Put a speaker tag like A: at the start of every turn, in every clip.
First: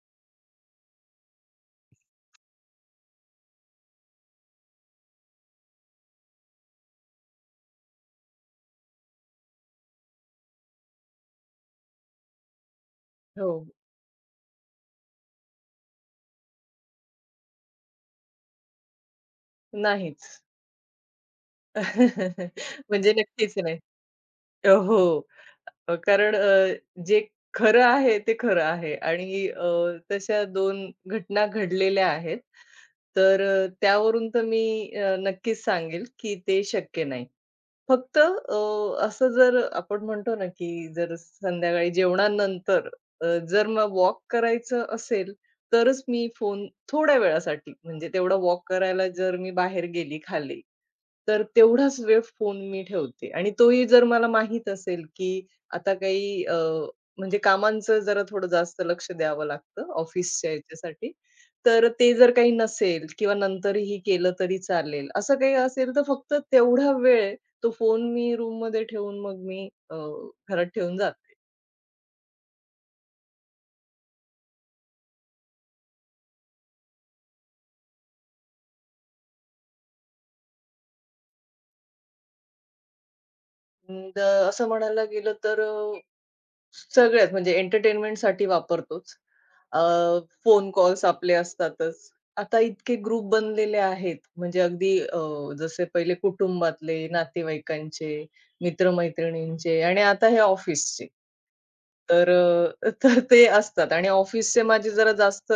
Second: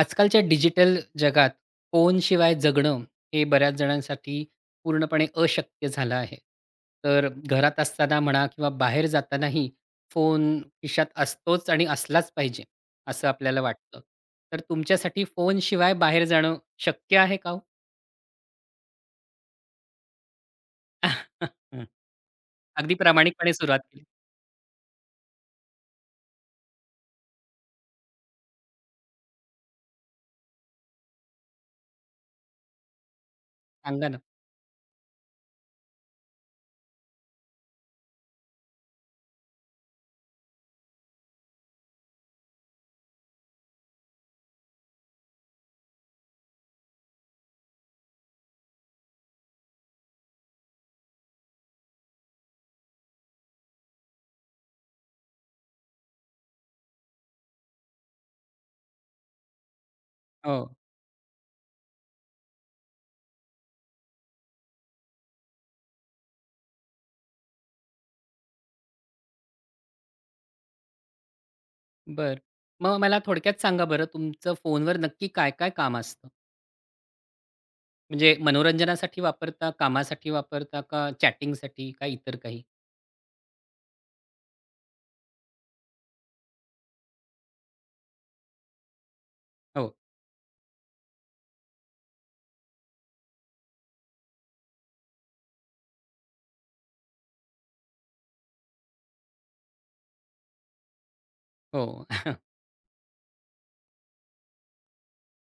A: आजकालच्या डिजिटल जगात फोनशिवाय जगणं हे बऱ्याच जणांसाठी पूर्णपणे अशक्य झालं आहे. तर घरात असताना म्हणा किंवा बाहेर जातानाही फोन खिशात असतोच आणि असलाच पाहिजे, असं
B: हो,
A: आपल्याला वाटतं. तर तुमच्यासाठी फोनशिवाय बाहेर जाणं शक्य आहे का हो?
B: नाहीच.
A: अगदी
B: म्हणजे
A: प्रामाणिकपणे
B: नक्कीच नाही.
A: सुरुवात केली.
B: हो. कारण जे खरं आहे ते खरं आहे आणि तशा 2 घटना घडलेल्या आहेत. तर
A: सांगा ना?
B: त्यावरून तर मी नक्कीच सांगेल, की ते शक्य नाही. फक्त असं जर आपण म्हणतो ना, की जर संध्याकाळी जेवणानंतर जर मग वॉक करायचं असेल, तरच मी फोन थोड्या वेळासाठी म्हणजे तेवढा वॉक करायला जर मी बाहेर गेली, खाली, तर तेवढाच वेळ फोन मी ठेवते आणि तोही जर मला माहीत असेल, की आता काही म्हणजे कामांचं जरा थोडं जास्त लक्ष द्यावं लागतं ऑफिसच्या
A: हो,
B: ह्याच्यासाठी. तर ते जर काही नसेल किंवा नंतरही केलं तरी चालेल, असं काही असेल तर फक्त तेवढा वेळ तो फोन मी रूममध्ये ठेवून मग मी घरात ठेवून जाते.
A: बरं. मग मला थोडक्यात सांगा बरं तुमचं फोनवर नक्की काय-काय काम असतं? म्हणजे मनोरंजनासाठी वापरता, कामासाठी वापरता का चॅटिंगसाठी का इतर काही?
B: अं, द- असं म्हणायला गेलं तर सगळ्याच म्हणजे एंटरटेनमेंटसाठी वापरतोच.
A: हो,
B: फोन कॉल्स आपले असतातच. आता इतके ग्रुप बनलेले आहेत म्हणजे अगदी जसे पहिले कुटुंबातले, नातेवाईकांचे, मित्र-मैत्रिणींचे आणि आता हे ऑफिसचे.
A: हो.
B: तर तर ते असतात आणि ऑफिसचे माझे जरा जास्त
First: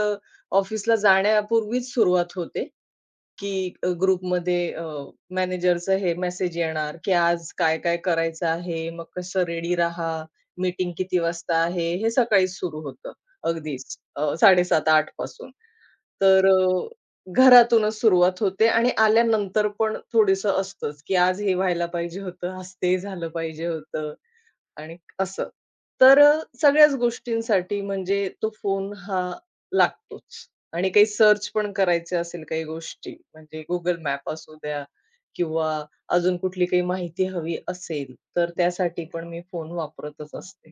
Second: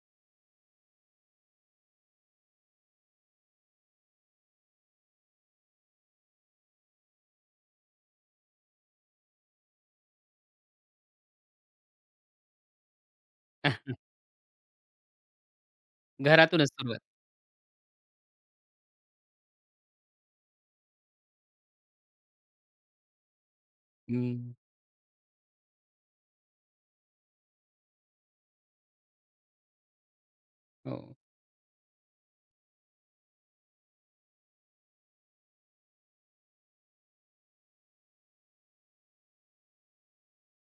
B: ऑफिसला जाण्यापूर्वीच सुरुवात होते. की ग्रुपमध्ये मॅनेजरचं हे मेसेज येणार, की आज काय-काय करायचं आहे, मग कसं रेडी राहा, मीटिंग किती वाजता आहे, हे सकाळीच सुरू होतं अगदीच 7:30 आठ पासून. तर
A: घरातूनच सुरुवात.
B: घरातूनच सुरुवात होते आणि आल्यानंतर पण थोडंसं असतंच, की आज हे व्हायला पाहिजे होतं, आज ते झालं पाहिजे होतं.
A: हं,
B: आणि असं. तर सगळ्याच गोष्टींसाठी म्हणजे तो फोन हा लागतोच आणि काही
A: हो.
B: सर्च पण करायच्या असेल काही गोष्टी, म्हणजे गुगल मॅप असू द्या किंवा अजून कुठली काही माहिती हवी असेल, तर त्यासाठी पण मी फोन वापरतच असते.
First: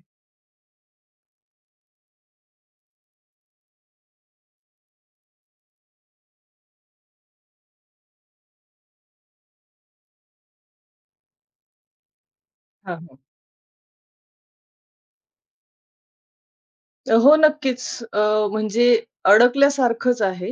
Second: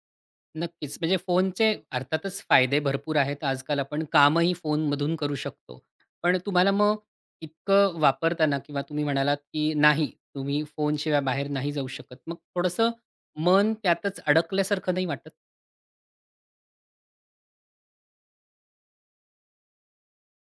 A: नक्कीच. म्हणजे फोनचे अर्थातच फायदे भरपूर आहेत. आजकाल आपण कामही फोनमधून करू शकतो. पण तुम्हाला मग इतकं वापरताना किंवा तुम्ही म्हणालात, की नाही तुम्ही फोनशिवाय बाहेर नाही जाऊ शकत. मग थोडंसं
B: हां, हां.
A: मन त्यातच अडकल्यासारखं नाही वाटत?
B: हो, नक्कीच. अ, म्हणजे अडकल्यासारखंच आहे.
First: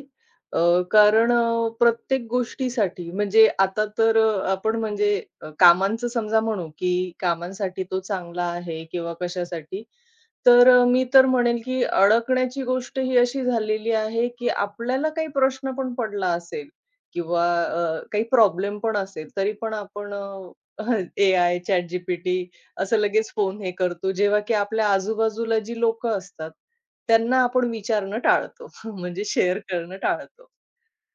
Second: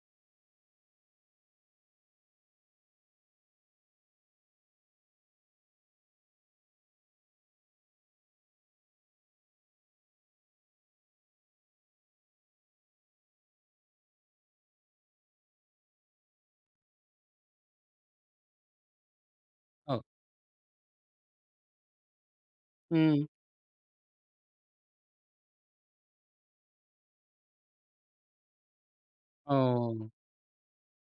B: अ, कारण प्रत्येक गोष्टीसाठी म्हणजे आता तर आपण म्हणजे कामांचं समजा म्हणू, की कामांसाठी तो चांगला आहे किंवा कशासाठी, तर मी तर म्हणेल, की अडकण्याची गोष्ट ही अशी झालेली आहे, की आपल्याला काही प्रश्न पण पडला असेल किंवा काही प्रॉब्लेम पण असेल, तरी पण
A: हो.
B: आपण एआय, ChatGPT असं
A: हं.
B: लगेच फोन हे करतो. जेव्हा की आपल्या आजूबाजूला जी लोकं असतात, त्यांना आपण विचारणं टाळतो. म्हणजे शेअर करणं
A: हो.
B: टाळतो.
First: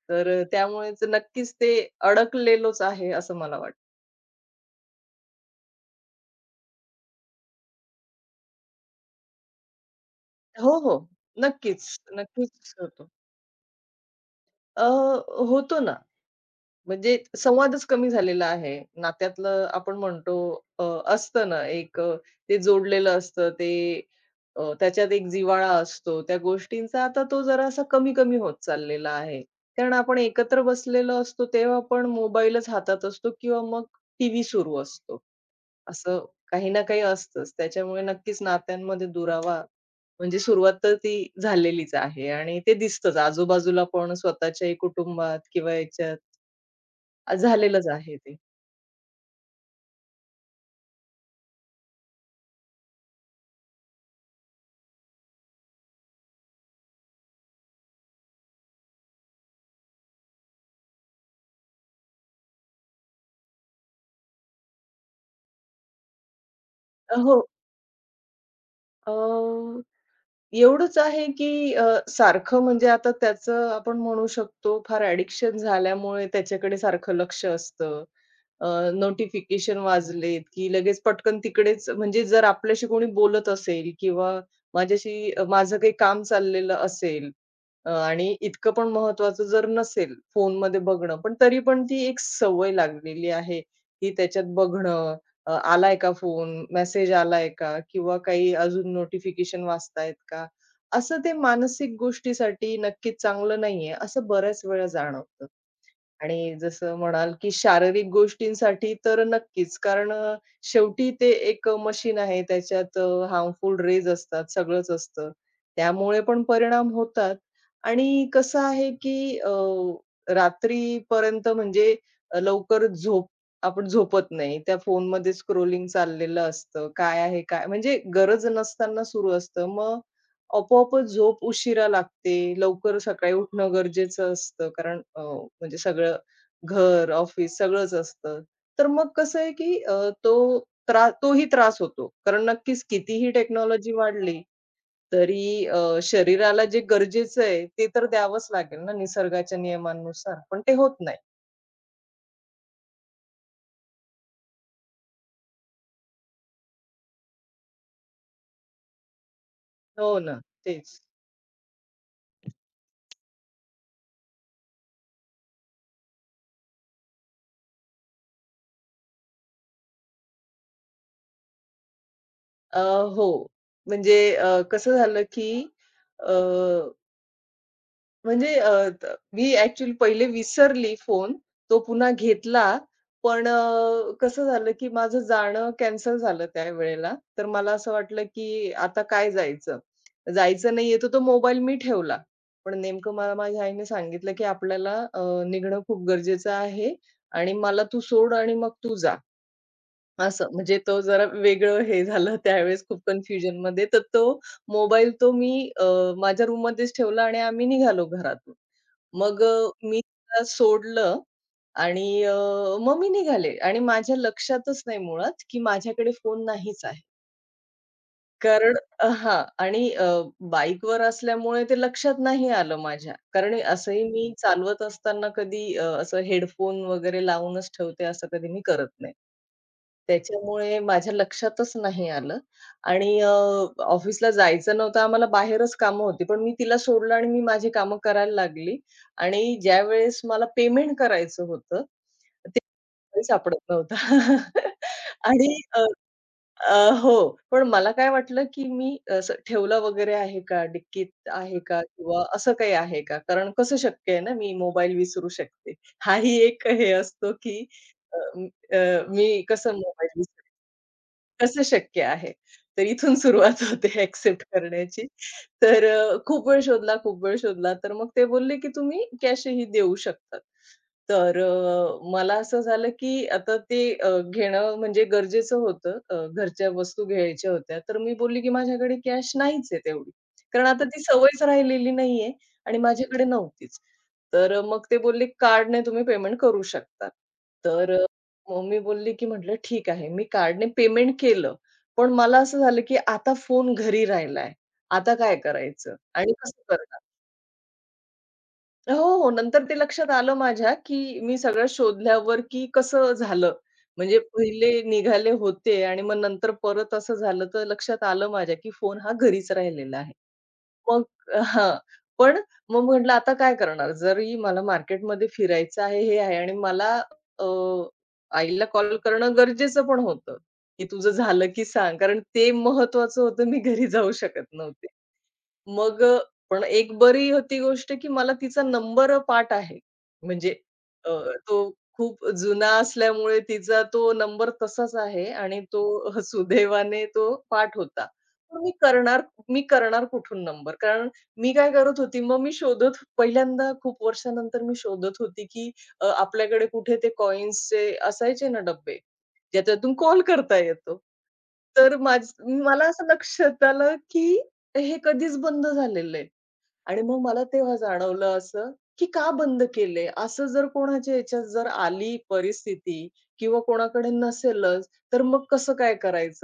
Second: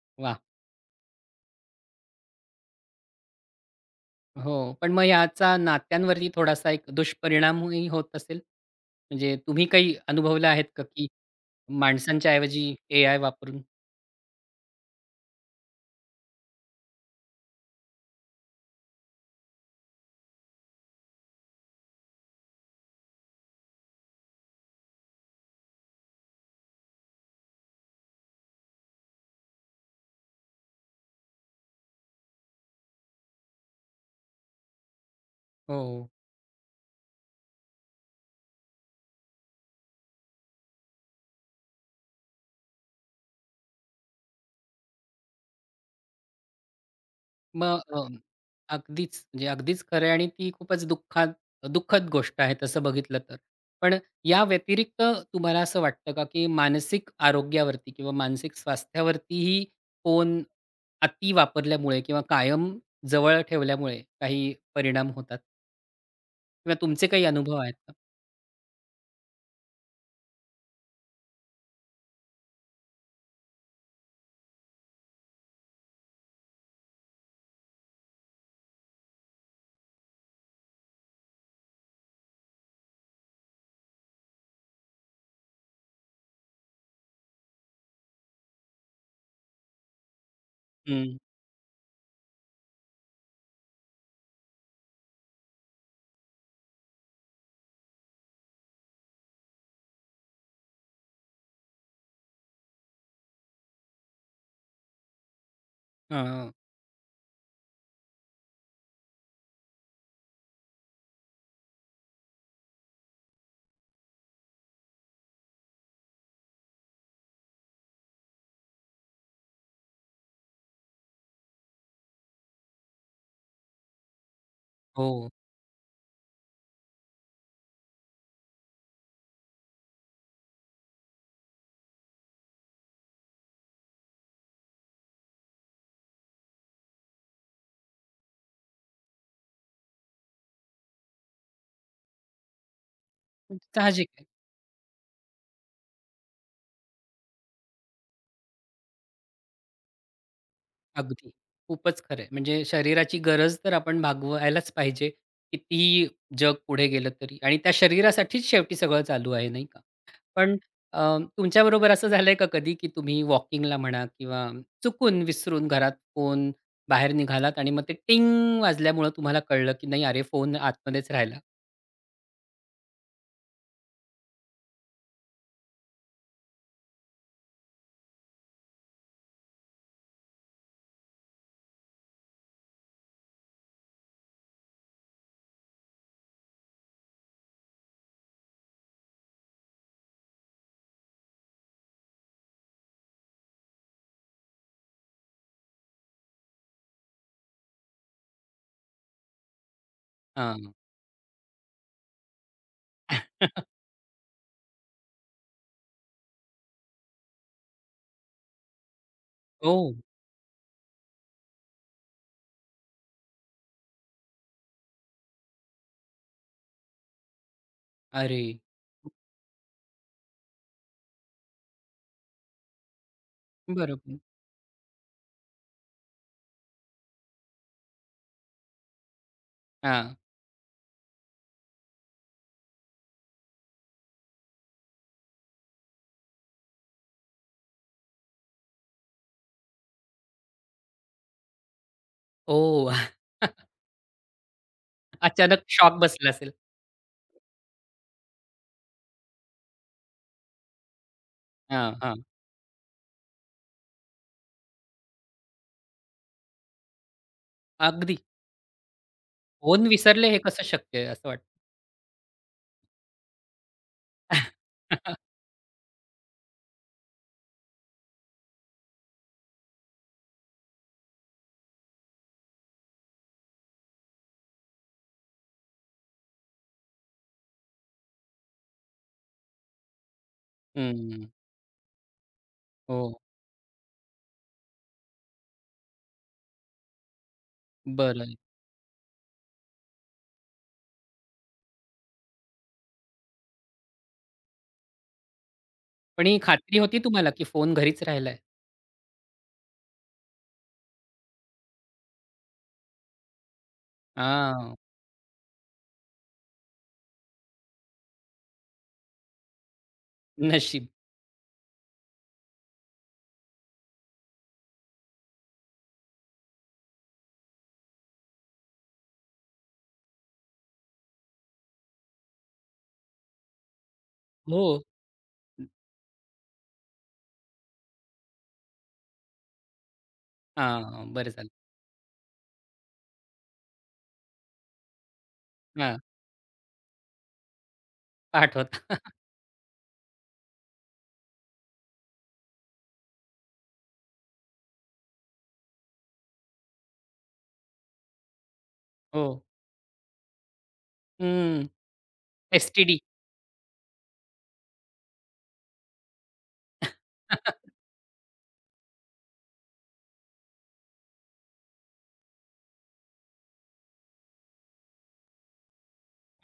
B: तर
A: वाह!
B: त्यामुळेच नक्कीच ते अडकलेलोच आहे, असं मला वाटतं.
A: हो. पण मग याचा नात्यांवरती थोडासा एक दुष्परिणामही होत असेल? म्हणजे तुम्ही काही अनुभवलं आहेत
B: हो,
A: का,
B: हो.
A: की
B: नक्कीच,
A: माणसांच्या ऐवजी
B: नक्कीच होतो.
A: एआय वापरून?
B: अ, होतो ना. म्हणजे संवादच कमी झालेला आहे. नात्यातलं आपण म्हणतो अ, असतं ना एक ते जोडलेलं असतं ते त्याच्यात एक जिव्हाळा असतो. त्या गोष्टींचा आता तो जरासा कमी-कमी होत चाललेला आहे. कारण आपण एकत्र बसलेलो असतो तेव्हा पण मोबाईलच हातात असतो किंवा मग टीव्ही सुरू असतो.
A: हो.
B: असं काही ना काही असतंच. त्याच्यामुळे नक्कीच नात्यांमध्ये दुरावा म्हणजे सुरुवात तर ती झालेलीच आहे आणि ते दिसतंच आजूबाजूला पण स्वतःच्याही कुटुंबात किंवा याच्यात.
A: मग
B: झालेलंच आहे ते.
A: अगदीच म्हणजे अगदीच खरं आहे आणि ती खूपच दुःखद गोष्ट आहे तसं बघितलं तर. पण या व्यतिरिक्त तुम्हाला असं वाटतं का, की मानसिक आरोग्यावरती किंवा मानसिक स्वास्थ्यावरतीही फोन अति वापरल्यामुळे किंवा कायम जवळ ठेवल्यामुळे काही परिणाम होतात? किंवा तुमचे काही
B: हो.
A: अनुभव आहेत का?
B: अ, एवढंच आहे की सारखं म्हणजे आता त्याचं आपण म्हणू शकतो फार ॲडिक्शन झाल्यामुळे त्याच्याकडे सारखं लक्ष असतं. अ, नोटिफिकेशन वाजलेत की लगेच पटकन तिकडेच म्हणजे जर आपल्याशी कोणी बोलत असेल किंवा माझ्याशी माझं काही काम चाललेलं असेल आणि इतकं पण महत्त्वाचं जर नसेल फोनमध्ये बघणं,
A: हं.
B: पण तरी पण ती एक सवय लागलेली आहे, की त्याच्यात बघणं, आलाय का फोन, मेसेज आलाय का किंवा काही अजून नोटिफिकेशन वाचतायत का? असं ते मानसिक गोष्टीसाठी नक्कीच चांगलं नाहीये, असं बऱ्याच वेळा जाणवतं.
A: हां.
B: आणि जसं म्हणाल, की शारीरिक गोष्टींसाठी तर नक्कीच. कारण शेवटी ते एक मशीन आहे. त्याच्यात हार्मफुल रेज असतात, सगळंच असतं. त्यामुळे पण परिणाम होतात आणि कसं आहे, की रात्रीपर्यंत म्हणजे लवकर झोप आपण झोपत नाही. त्या
A: हो.
B: फोनमध्ये स्क्रोलिंग चाललेलं असतं. काय आहे काय म्हणजे गरज नसताना सुरू असतं. मग आपोआपच झोप उशिरा लागते. लवकर सकाळी उठणं गरजेचं असतं. कारण म्हणजे सगळं घर, ऑफिस सगळंच असतं. तर मग कसं आहे, की तो त्रा तोही त्रास होतो. कारण नक्कीच कितीही टेक्नॉलॉजी
A: साहजिक आहे.
B: वाढली, तरी शरीराला जे गरजेचं आहे, ते तर द्यावंच लागेल ना निसर्गाच्या नियमांनुसार. पण ते होत नाही.
A: अगदी. खूपच खरं आहे. म्हणजे शरीराची गरज तर आपण भागवायलाच पाहिजे. कितीही जग पुढे गेलं तरी आणि त्या शरीरासाठीच शेवटी सगळं चालू आहे, नाही का?
B: हो ना,
A: पण
B: तेच.
A: अ, तुमच्याबरोबर असं झालंय का कधी, की तुम्ही वॉकिंगला म्हणा किंवा चुकून विसरून घरात फोन बाहेर निघालात आणि मग ते टिंग वाजल्यामुळं तुम्हाला कळलं, की नाही अरे फोन आतमध्येच राहिला?
B: अ, हो. म्हणजे कसं झालं, की अ म्हणजे अ, त मी ॲक्चुअली पहिले विसरली फोन. तो पुन्हा घेतला, पण कसं झालं, की माझं जाणं कॅन्सल झालं त्यावेळेला. तर मला असं वाटलं, की आता काय जायचं? जायचं नाहीये तर तो मोबाईल मी ठेवला. पण नेमकं मला माझ्या आईने सांगितलं, की "आपल्याला निघणं खूप गरजेचं आहे आणि मला तू सोड आणि मग तू जा." असं.
A: हां.
B: म्हणजे तो जरा वेगळं हे झालं त्यावेळेस खूप
A: ओह!
B: कन्फ्युजनमध्ये. तर तो मोबाईल तो मी अ, माझ्या रूममध्येच ठेवला आणि आम्ही निघालो घरातून. मग मी त्याला सोडलं आणि मग मी निघाले आणि माझ्या लक्षातच नाही मुळात, की माझ्याकडे फोन नाहीच आहे.
A: अरे!
B: कारण हां आणि बाईकवर असल्यामुळे ते लक्षात नाही आलं माझ्या. कारण असंही
A: बरोबर.
B: मी चालवत असताना कधी असं हेडफोन वगैरे लावूनच ठेवते असं कधी मी करत नाही.
A: हां.
B: त्याच्यामुळे माझ्या लक्षातच नाही आलं आणि ऑफिसला जायचं नव्हतं आम्हाला बाहेरच कामं होती. पण मी तिला सोडलं आणि मी माझी कामं करायला लागली आणि ज्यावेळेस मला पेमेंट करायचं होतं, ते
A: ओह!
B: काही सापडत नव्हतं. आणि
A: अचानक
B: अ,
A: शॉक बसला असेल.
B: अ, हो. पण मला काय वाटलं, की मी असं ठेवलं वगैरे आहे का? डिक्कीत आहे का?
A: हां, हां.
B: किंवा असं काही आहे का? कारण कसं शक्य आहे ना, मी मोबाईल विसरू शकते. हाही एक हे असतो, की
A: अगदी.
B: अ, म- अ, मी कसं
A: फोन
B: मोबाईल
A: विसरले हे कसं शक्य आहे असं वाटतं.
B: कसं शक्य आहे? तर इथून सुरुवात होते ॲक्सेप्ट करण्याची. तर खूप वेळ शोधला, खूप वेळ शोधला. तर मग ते बोलले, की तुम्ही कॅशही देऊ शकतात. तर मला असं झालं, की आता ते घेणं म्हणजे गरजेचं होतं. घरच्या वस्तू घ्यायच्या होत्या. तर मी बोलली, की माझ्याकडे कॅश नाहीच आहे तेवढी. कारण आता ती
A: हं,
B: सवयच राहिलेली नाहीये आणि
A: हो.
B: माझ्याकडे नव्हतीच. तर मग ते बोलले, "कार्डने तुम्ही पेमेंट करू शकता." तर
A: बरं.
B: मम्मी बोलली, की म्हटलं ठीक आहे. मी कार्डने पेमेंट केलं. पण मला असं झालं, की आता फोन घरी राहिलाय. आता काय करायचं
A: पण
B: आणि
A: ही
B: कसं
A: खात्री होती
B: करणार?
A: तुम्हाला की फोन घरीच राहिलाय?
B: हो, हो. नंतर ते लक्षात आलं माझ्या, की मी सगळं शोधल्यावर, की कसं झालं. म्हणजे पहिले
A: हां,
B: निघाले होते आणि मग नंतर परत असं झालं, तर लक्षात आलं माझ्या, की फोन हा घरीच राहिलेला आहे.
A: नशीब.
B: मग हां. पण मग म्हटलं आता काय करणार? जरी मला मार्केटमध्ये फिरायचं आहे, हे आहे आणि मला अ, आईला कॉल करणं गरजेचं पण होतं, की तुझं झालं की सांग. कारण ते महत्वाचं होतं, मी घरी जाऊ शकत
A: हो.
B: नव्हते. मग पण एक बरी होती गोष्ट, की मला तिचा नंबर पाठ आहे. म्हणजे अ,
A: हां, बरं झालं.
B: तो खूप जुना असल्यामुळे तिचा तो नंबर तसाच आहे आणि तो
A: हां,
B: सुदैवाने तो पाठ होता. पण मी
A: पाठवता.
B: करणार मी करणार कुठून नंबर? कारण मी काय करत होती, मग मी शोधत पहिल्यांदा खूप वर्षानंतर मी शोधत होती, की आपल्याकडे कुठे ते कॉइन्सचे असायचे ना डब्बे,
A: हो.
B: ज्याच्यातून कॉल करता येतो.
A: हं,
B: तर मला
A: एस-टी-डी.
B: असं लक्षात आलं, की तर हे कधीच बंद झालेलं आहे. आणि मग मला तेव्हा जाणवलं असं, की का बंद केलंय? असं जर कोणाच्या ह्याच्यात जर आली परिस्थिती किंवा कोणाकडे नसेलच, तर मग कसं काय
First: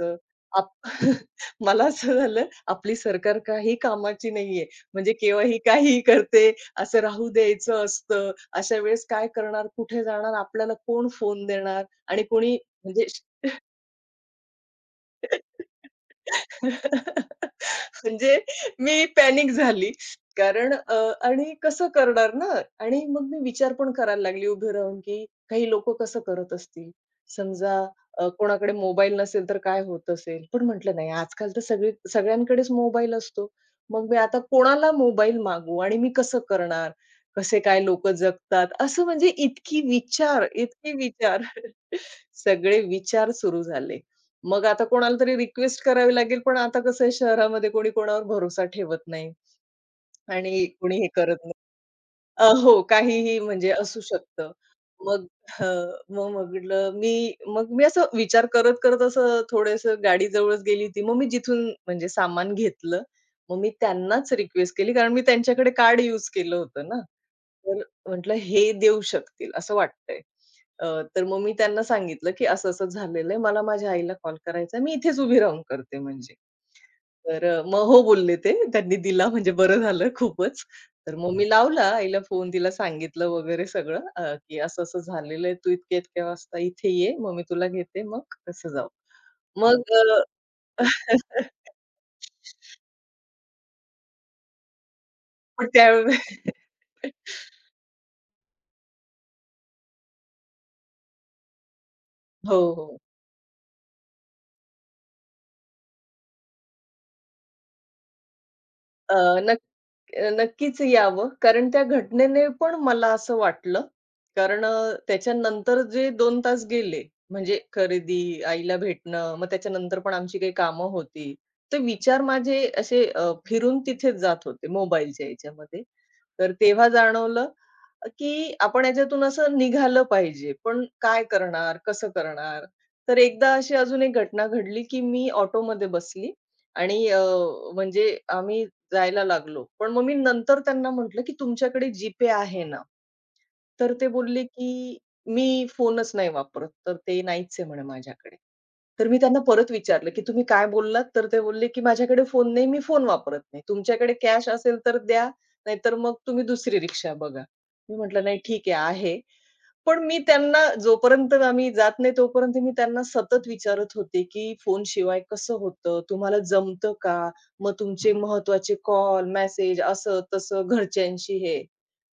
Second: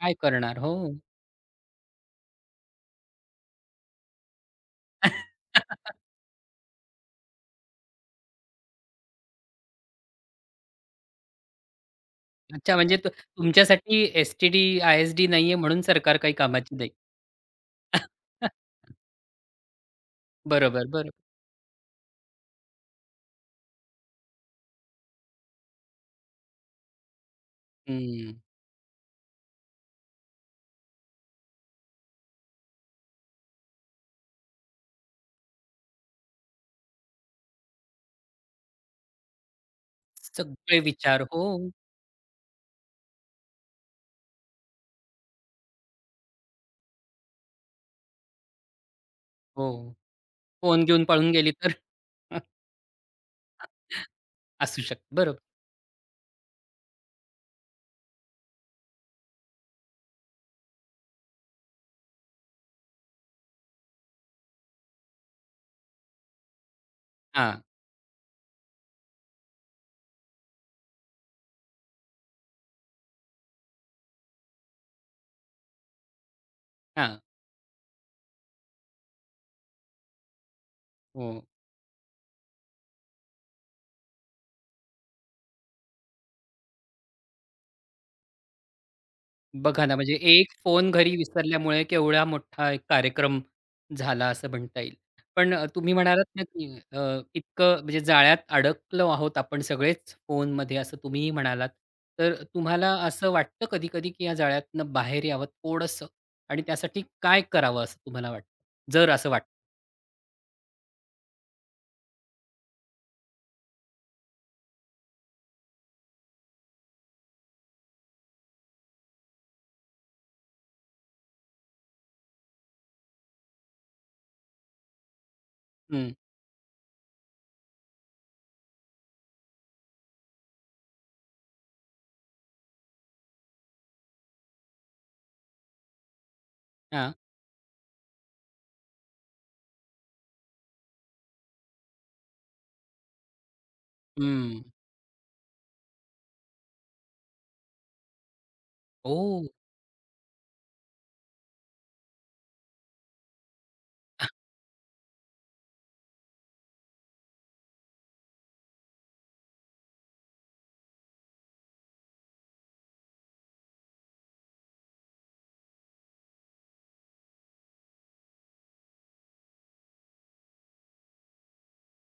A: काय करणार?
B: आप
A: हो.
B: मला असं झालं, आपली सरकार काही कामाची नाहीये. म्हणजे केव्हा ही काहीही करते, असं राहू द्यायचं असतं. अशा वेळेस काय करणार? कुठे जाणार? आपल्याला कोण फोन देणार? आणि कोणी
A: अच्छा, म्हणजे
B: म्हणजे
A: तुमच्यासाठी एस-टी-डी, आय-एस-डी नाहीये म्हणून सरकार काही कामाची नाही.
B: म्हणजे मी पॅनिक झाली. कारण
A: बरोबर, बरोबर.
B: आणि कसं करणार ना? आणि मग मी विचार पण करायला लागली उभी राहून, की काही लोकं कसं करत असतील? समजा
A: हं.
B: कोणाकडे मोबाईल नसेल तर काय होत असेल? पण म्हटलं नाही आजकाल तर सगळी सगळ्यांकडेच मोबाईल असतो. मग मी आता कोणाला मोबाईल मागू आणि मी कसं करणार? कसे काय लोकं जगतात? असं म्हणजे
A: सगळे
B: इतके
A: विचार. हो,
B: विचार. सगळे विचार सुरू झाले. मग आता कोणाला तरी रिक्वेस्ट करावी लागेल, पण आता कसं आहे शहरामध्ये कोणी कोणावर भरोसा ठेवत नाही
A: हो.
B: आणि
A: फोन
B: कोणी
A: घेऊन
B: हे
A: पळून
B: करत
A: गेली तर.
B: हो, काहीही म्हणजे असू शकतं.
A: असू शकतं.
B: मग
A: बरोबर.
B: हं, मग म्हटलं मी असं विचार करत, करत असं थोडंसं गाडी जवळच गेली होती. मग मी जिथून म्हणजे सामान घेतलं. मग मी त्यांनाच रिक्वेस्ट केली, कारण मी त्यांच्याकडे कार्ड यूज केलं होतं ना.
A: हां,
B: तर म्हटलं हे देऊ शकतील असं वाटतंय. अ, तर मग मी त्यांना सांगितलं, की असं-असं झालेलं आहे. मला माझ्या आईला कॉल करायचा मी इथेच उभी राहून करते म्हणजे.
A: हां.
B: तर मग हो बोलले ते. त्यांनी दिला म्हणजे बरं झालं खूपच. तर मग
A: हो.
B: मी लावला आईला फोन, तिला सांगितलं वगैरे सगळं की असं-असं झालेलं आहे. तू इतक्या-इतक्या वाजता इथे ये, मग मी तुला घेते, मग तसं जाऊ. मग
A: बघा ना, म्हणजे एक फोन घरी विसरल्यामुळे केवढा मोठा एक कार्यक्रम झाला असं म्हणता येईल. पण
B: पण
A: तुम्ही
B: त्यावेळी
A: म्हणालात ना, की अ, इतकं म्हणजे जाळ्यात अडकलो आहोत आपण सगळेच फोनमध्ये असं तुम्हीही म्हणालात. तर
B: हो,
A: तुम्हाला
B: हो.
A: असं वाटतं कधी-कधी, की या जाळ्यातनं बाहेर यावं थोडंसं आणि त्यासाठी काय करावं असं तुम्हाला वाटतं? जर
B: अ,
A: असं वाटतं
B: नक्क नक्कीच यावं. कारण त्या घटनेने पण मला असं वाटलं. कारण त्याच्यानंतर जे दोन तास गेले, म्हणजे खरेदी, आईला भेटणं, मग त्याच्यानंतर पण आमची काही कामं होती. तर विचार माझे असे फिरून तिथेच जात होते मोबाईलच्या याच्यामध्ये.
A: हं.
B: तर तेव्हा जाणवलं, की आपण याच्यातून असं निघालं पाहिजे. पण काय करणार? कसं करणार? तर एकदा अशी अजून एक घटना घडली, की मी ऑटोमध्ये बसली आणि
A: हां.
B: म्हणजे आम्ही जायला लागलो. पण मग मी नंतर त्यांना म्हटलं, की तुमच्याकडे GPay आहे ना? तर ते बोलले,
A: हं.
B: की "मी फोनच नाही वापरत, तर ते नाहीच आहे म्हणे माझ्याकडे." तर मी त्यांना
A: ओह!
B: परत विचारलं, की "तुम्ही काय बोललात?" तर ते बोलले, की "माझ्याकडे फोन नाही, मी फोन वापरत नाही. तुमच्याकडे कॅश असेल तर द्या, नाहीतर मग तुम्ही दुसरी रिक्षा बघा." मी म्हटलं, "नाही ठीक आहे, आहे." पण मी त्यांना जोपर्यंत आम्ही जात नाही, तोपर्यंत मी त्यांना सतत विचारत होते, की "फोनशिवाय कसं होतं? तुम्हाला जमतं का? मग तुमचे महत्वाचे कॉल, मेसेज असं-तसं घरच्यांशी हे.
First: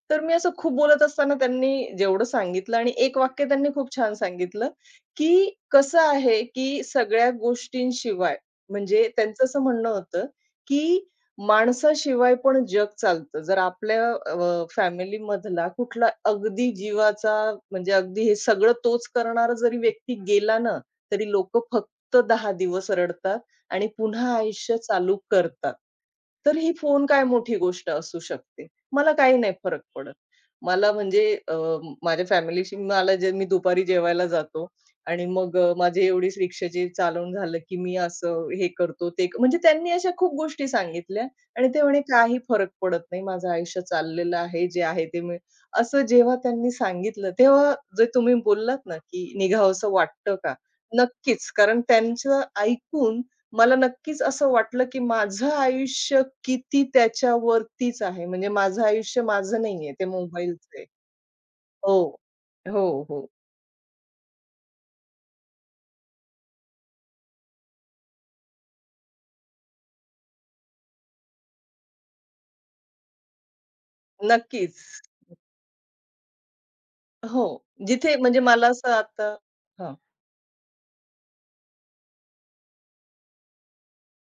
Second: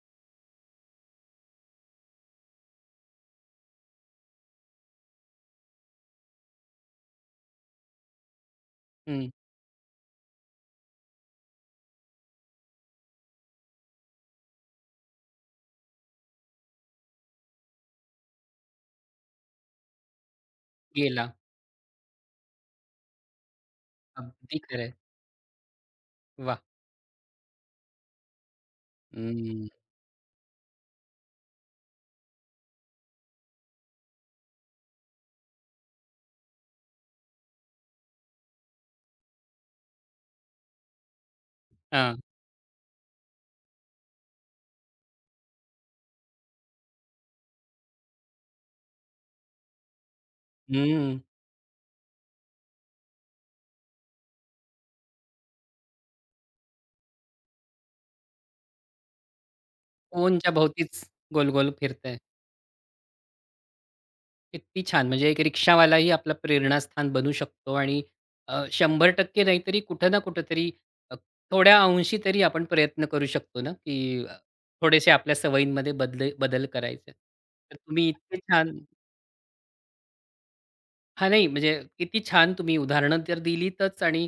B: तर मी असं खूप बोलत असताना त्यांनी जेवढं सांगितलं आणि एक वाक्य त्यांनी खूप छान सांगितलं, की कसं आहे, की सगळ्या गोष्टींशिवाय म्हणजे
A: हं.
B: त्यांचं असं म्हणणं होतं, की माणसाशिवाय पण जग चालतं. जर आपल्या फॅमिलीमधला कुठला अगदी जीवाचा म्हणजे अगदी हे सगळं तोच करणारा जरी व्यक्ती गेला ना,
A: गेला.
B: तरी लोकं फक्त 10 दिवस रडतात. आणि पुन्हा
A: अगदी
B: आयुष्य
A: खरं आहे.
B: चालू करतात. तर ही फोन काय मोठी गोष्ट असू शकते. मला काही नाही
A: हं.
B: फरक पडत. मला म्हणजे माझ्या फॅमिलीशी मला जे मी दुपारी जेवायला जातो आणि मग माझी एवढीच रिक्षाची चालवून झालं, की मी असं हे करतो, म्हणजे त्यांनी अशा खूप गोष्टी सांगितल्या आणि ते म्हणे,
A: हां.
B: "काही फरक पडत नाही. माझं आयुष्य चाललेलं आहे. जे आहे ते मी" असं जेव्हा त्यांनी सांगितलं, तेव्हा जे तुम्ही बोललात ना, की निघावसं वाटतं का?
A: हं.
B: नक्कीच. कारण त्यांचं ऐकून मला नक्कीच असं वाटलं, की माझं आयुष्य किती त्याच्यावरतीच आहे. म्हणजे माझं आयुष्य माझं नाहीये, ते
A: कोनच्या
B: मोबाईलचं आहे.
A: भोवतीच गोल-गोल फिरतंय.
B: हो. हो, हो.
A: किती छान! म्हणजे एक रिक्षावालाही आपलं प्रेरणास्थान बनू शकतो आणि 100% नाहीतरी कुठं ना कुठेतरी अ, थोड्या अंशी तरी आपण प्रयत्न करू शकतो ना, की
B: नक्कीच.
A: थोडेसे आपल्या सवयींमध्ये बदल करायचे.
B: हो.
A: तर तुम्ही
B: जिथे
A: इतके
B: म्हणजे मला
A: छान
B: असं आता हां.
A: हां, नाही म्हणजे किती छान तुम्ही उदाहरणं तर दिलीतच आणि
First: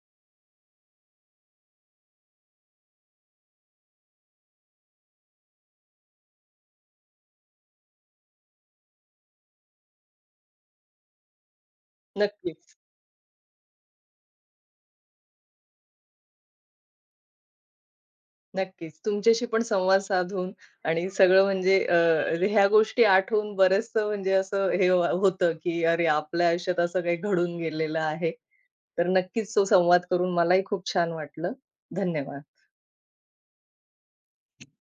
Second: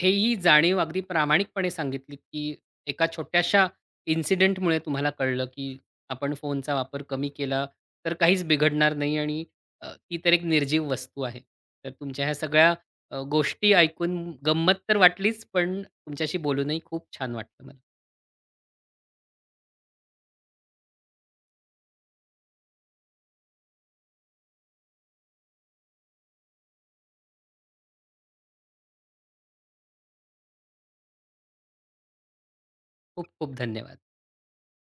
A: हेही जाणीव अगदी प्रामाणिकपणे सांगितलीत, की एका छोट्याशा इन्सिडेंटमुळे तुम्हाला कळलं, की आपण फोनचा वापर कमी केला तर काहीच बिघडणार नाही आणि ती तर एक निर्जीव वस्तू आहे. तर तुमच्या ह्या सगळ्या
B: नक्कीच,
A: गोष्टी ऐकून गंमत तर वाटलीच, पण तुमच्याशी बोलूनही खूप छान वाटलं मला.
B: नक्कीच. तुमच्याशी पण संवाद साधून आणि सगळं म्हणजे ह्या गोष्टी आठवून बरचसं म्हणजे असं हे होतं, की अरे आपल्या आयुष्यात असं काही घडून गेलेलं आहे. तर नक्कीच तो संवाद करून मलाही खूप छान वाटलं. धन्यवाद.
A: खूप खूप धन्यवाद.